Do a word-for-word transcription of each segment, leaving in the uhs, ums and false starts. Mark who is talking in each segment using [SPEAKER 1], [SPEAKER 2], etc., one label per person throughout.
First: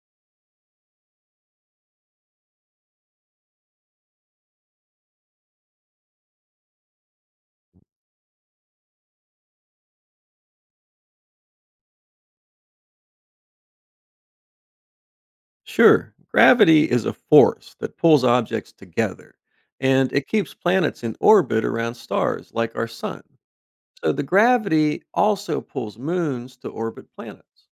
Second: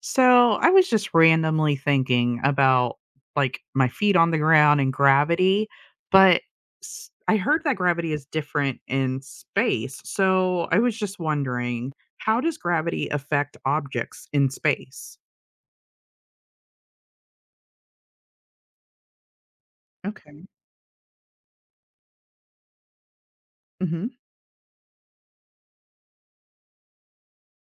[SPEAKER 1] So I was just randomly thinking about like my feet on the ground and gravity, but s- I heard that gravity is different in space. So I was just wondering, how does gravity affect objects in space?
[SPEAKER 2] Sure, gravity is a force that pulls objects together, and it
[SPEAKER 1] Okay.
[SPEAKER 2] keeps planets in orbit around stars like our sun.
[SPEAKER 1] hmm
[SPEAKER 2] So the gravity also pulls moons to orbit planets.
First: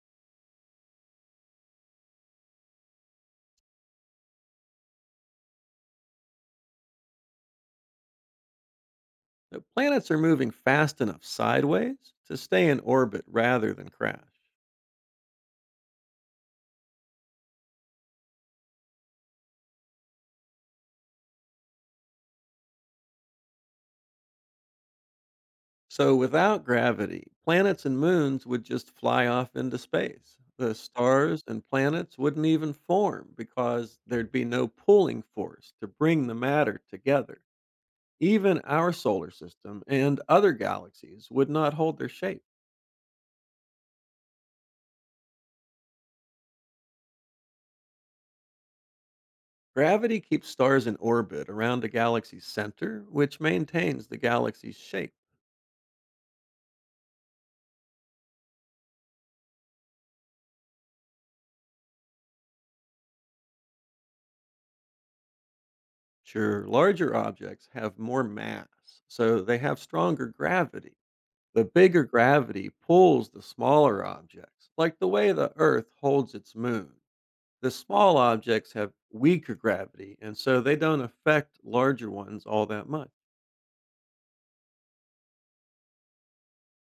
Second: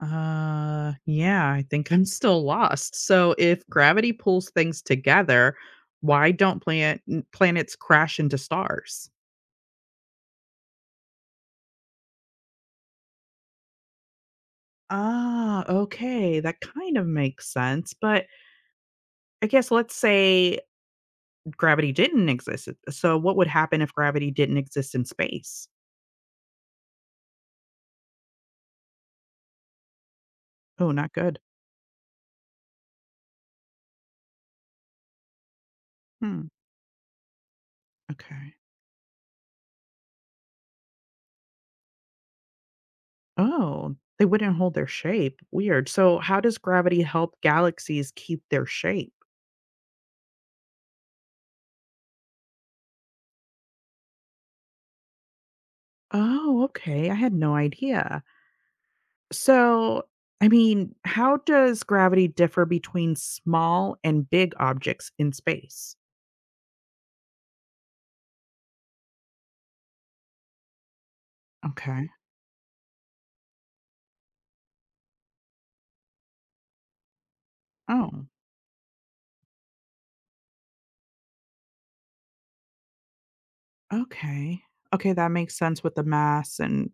[SPEAKER 1] Uh, yeah, I think I'm still lost. So if gravity pulls things together, why don't planet planets crash into stars?
[SPEAKER 2] The planets are moving fast enough sideways to stay in orbit rather than crash.
[SPEAKER 1] Ah, okay, that kind of makes sense, but I guess let's say gravity didn't exist. uh, So what would happen if gravity didn't exist in space?
[SPEAKER 2] So without gravity, planets and moons would just fly off into space. The
[SPEAKER 1] Oh, not good.
[SPEAKER 2] stars and planets wouldn't even form because there'd be no pulling force to bring the
[SPEAKER 1] Hmm.
[SPEAKER 2] matter together.
[SPEAKER 1] Okay.
[SPEAKER 2] Even our solar system and other galaxies would not hold their shape.
[SPEAKER 1] Oh, they wouldn't hold their shape. Weird. So how does gravity help galaxies keep their shape?
[SPEAKER 2] Gravity keeps stars in orbit around a galaxy's center, which maintains the galaxy's shape.
[SPEAKER 1] Oh, okay. I had no idea. So, I mean, how does gravity differ between small and big objects in space?
[SPEAKER 2] Sure, larger objects have more mass, so they have stronger gravity. The bigger
[SPEAKER 1] Okay.
[SPEAKER 2] gravity pulls the smaller objects, like the way the Earth holds its moon. The small
[SPEAKER 1] Oh.
[SPEAKER 2] objects have weaker gravity, and so they don't affect larger ones all that much.
[SPEAKER 1] Okay. Okay, that makes sense with the mass and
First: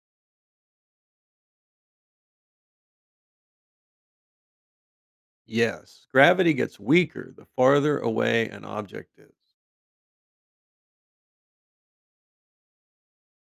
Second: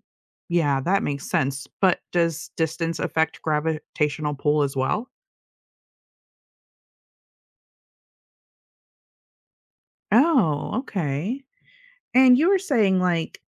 [SPEAKER 1] yeah, that makes sense. But does distance affect gravitational pull as well?
[SPEAKER 2] Yes, gravity gets weaker the farther away an object is.
[SPEAKER 1] Oh, okay. And you were saying like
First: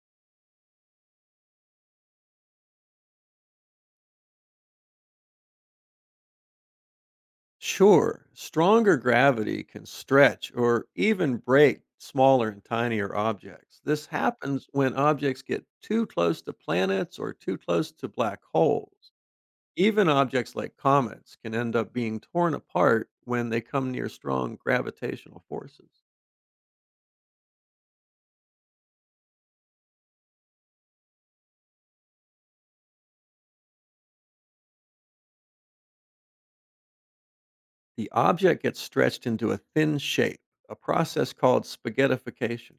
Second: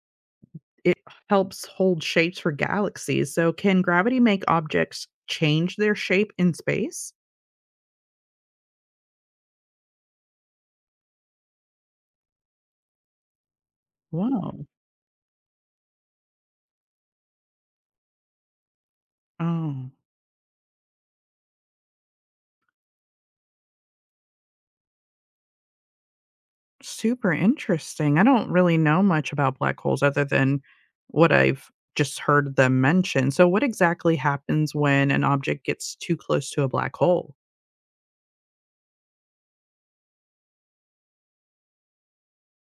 [SPEAKER 1] it helps hold shapes for galaxies. So can gravity make objects change their shape in space?
[SPEAKER 2] Sure, stronger gravity can stretch or even break smaller and tinier objects. This
[SPEAKER 1] Whoa.
[SPEAKER 2] happens when objects get too close to planets or too close to black holes.
[SPEAKER 1] Oh.
[SPEAKER 2] Even objects like comets can end up being torn apart when they come near strong gravitational forces.
[SPEAKER 1] Super interesting. I don't really know much about black holes other than what I've just heard them mention. So, what exactly happens when an object gets too close to a black hole?
[SPEAKER 2] The object gets stretched into a thin shape, a process called spaghettification.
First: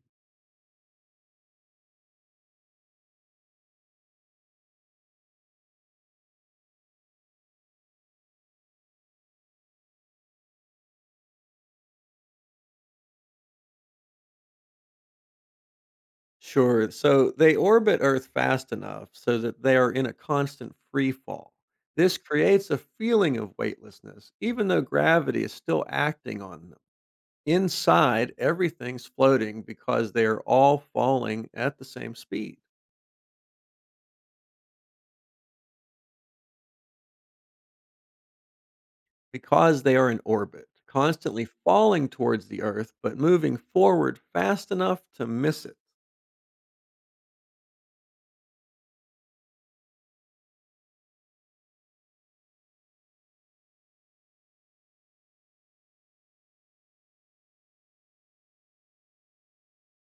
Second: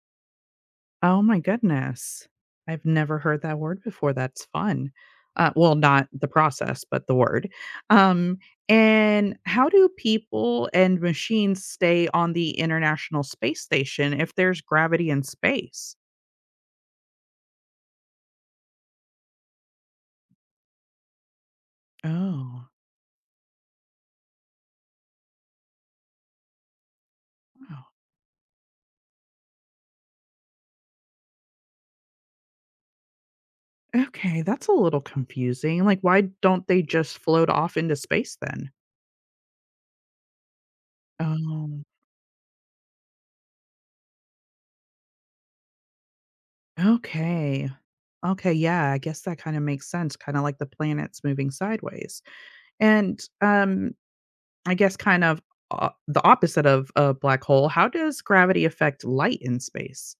[SPEAKER 1] Oh my goodness. I've never heard that word before. That's fun. Uh, well, not the process, but the word. Um, and how do people and machines stay on the International Space Station if there's gravity in space?
[SPEAKER 2] Sure. So they orbit Earth fast enough so that they are in a constant free fall. This
[SPEAKER 1] Oh,
[SPEAKER 2] creates a feeling of weightlessness, even though gravity is still acting on them.
[SPEAKER 1] wow.
[SPEAKER 2] Inside, everything's floating because they are all falling at the same speed.
[SPEAKER 1] Okay, that's a little confusing. Like, why don't they just float off into space then?
[SPEAKER 2] Because they are in orbit, constantly
[SPEAKER 1] Oh,
[SPEAKER 2] falling towards the Earth, but moving forward fast enough to miss it.
[SPEAKER 1] okay. Okay, yeah, I guess that kind of makes sense, kind of like the planets moving sideways. And um I guess kind of uh, the opposite of a black hole, how does gravity affect light in space?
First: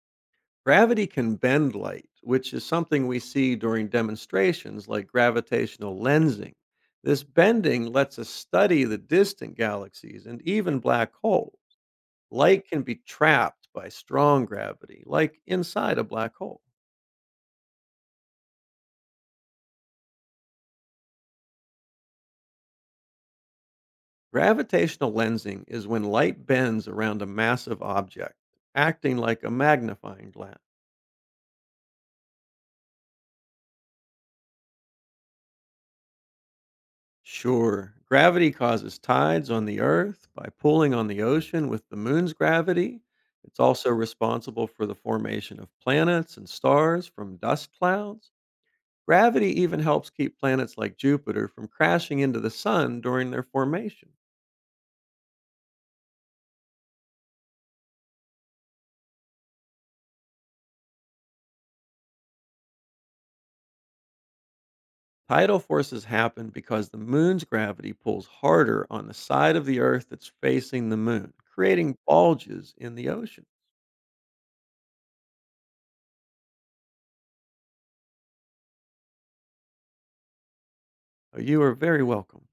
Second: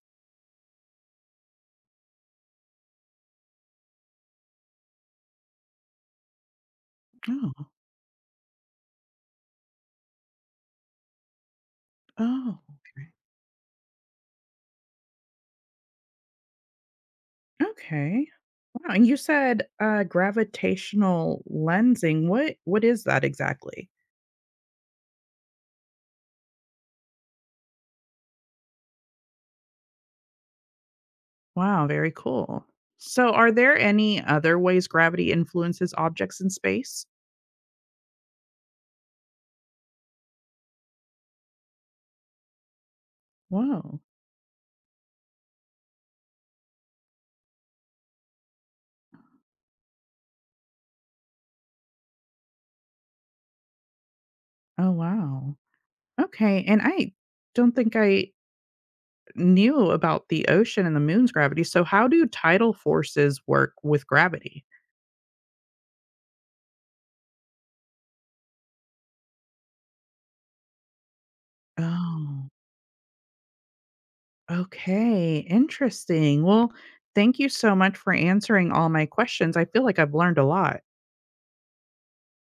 [SPEAKER 2] Gravity can bend light, which is something we see during demonstrations like gravitational lensing. This
[SPEAKER 1] Oh.
[SPEAKER 2] bending lets us study the distant galaxies and even black holes.
[SPEAKER 1] Oh,
[SPEAKER 2] Light can be
[SPEAKER 1] okay.
[SPEAKER 2] trapped by strong gravity, like inside a black hole.
[SPEAKER 1] Okay. Wow, and you said uh gravitational lensing. What what is that exactly?
[SPEAKER 2] Gravitational lensing is when light bends around a massive object, acting like a magnifying glass.
[SPEAKER 1] Wow, very cool. So, are there any other ways gravity influences objects in space?
[SPEAKER 2] Sure. Gravity causes tides on the Earth by pulling on the ocean with the moon's gravity. It's also
[SPEAKER 1] Whoa.
[SPEAKER 2] responsible for the formation of planets and stars from dust clouds. Gravity even helps keep planets like Jupiter from crashing into the sun during their formation.
[SPEAKER 1] Oh, wow. Okay. And I don't think I knew about the ocean and the moon's gravity. So, how do tidal forces work with gravity?
[SPEAKER 2] Tidal forces happen because the moon's gravity pulls harder on the side of the Earth that's facing the moon, creating
[SPEAKER 1] Oh,
[SPEAKER 2] bulges in the ocean.
[SPEAKER 1] okay. Interesting. Well, thank you so much for answering all my questions. I feel like I've learned a lot.
[SPEAKER 2] So you are very welcome.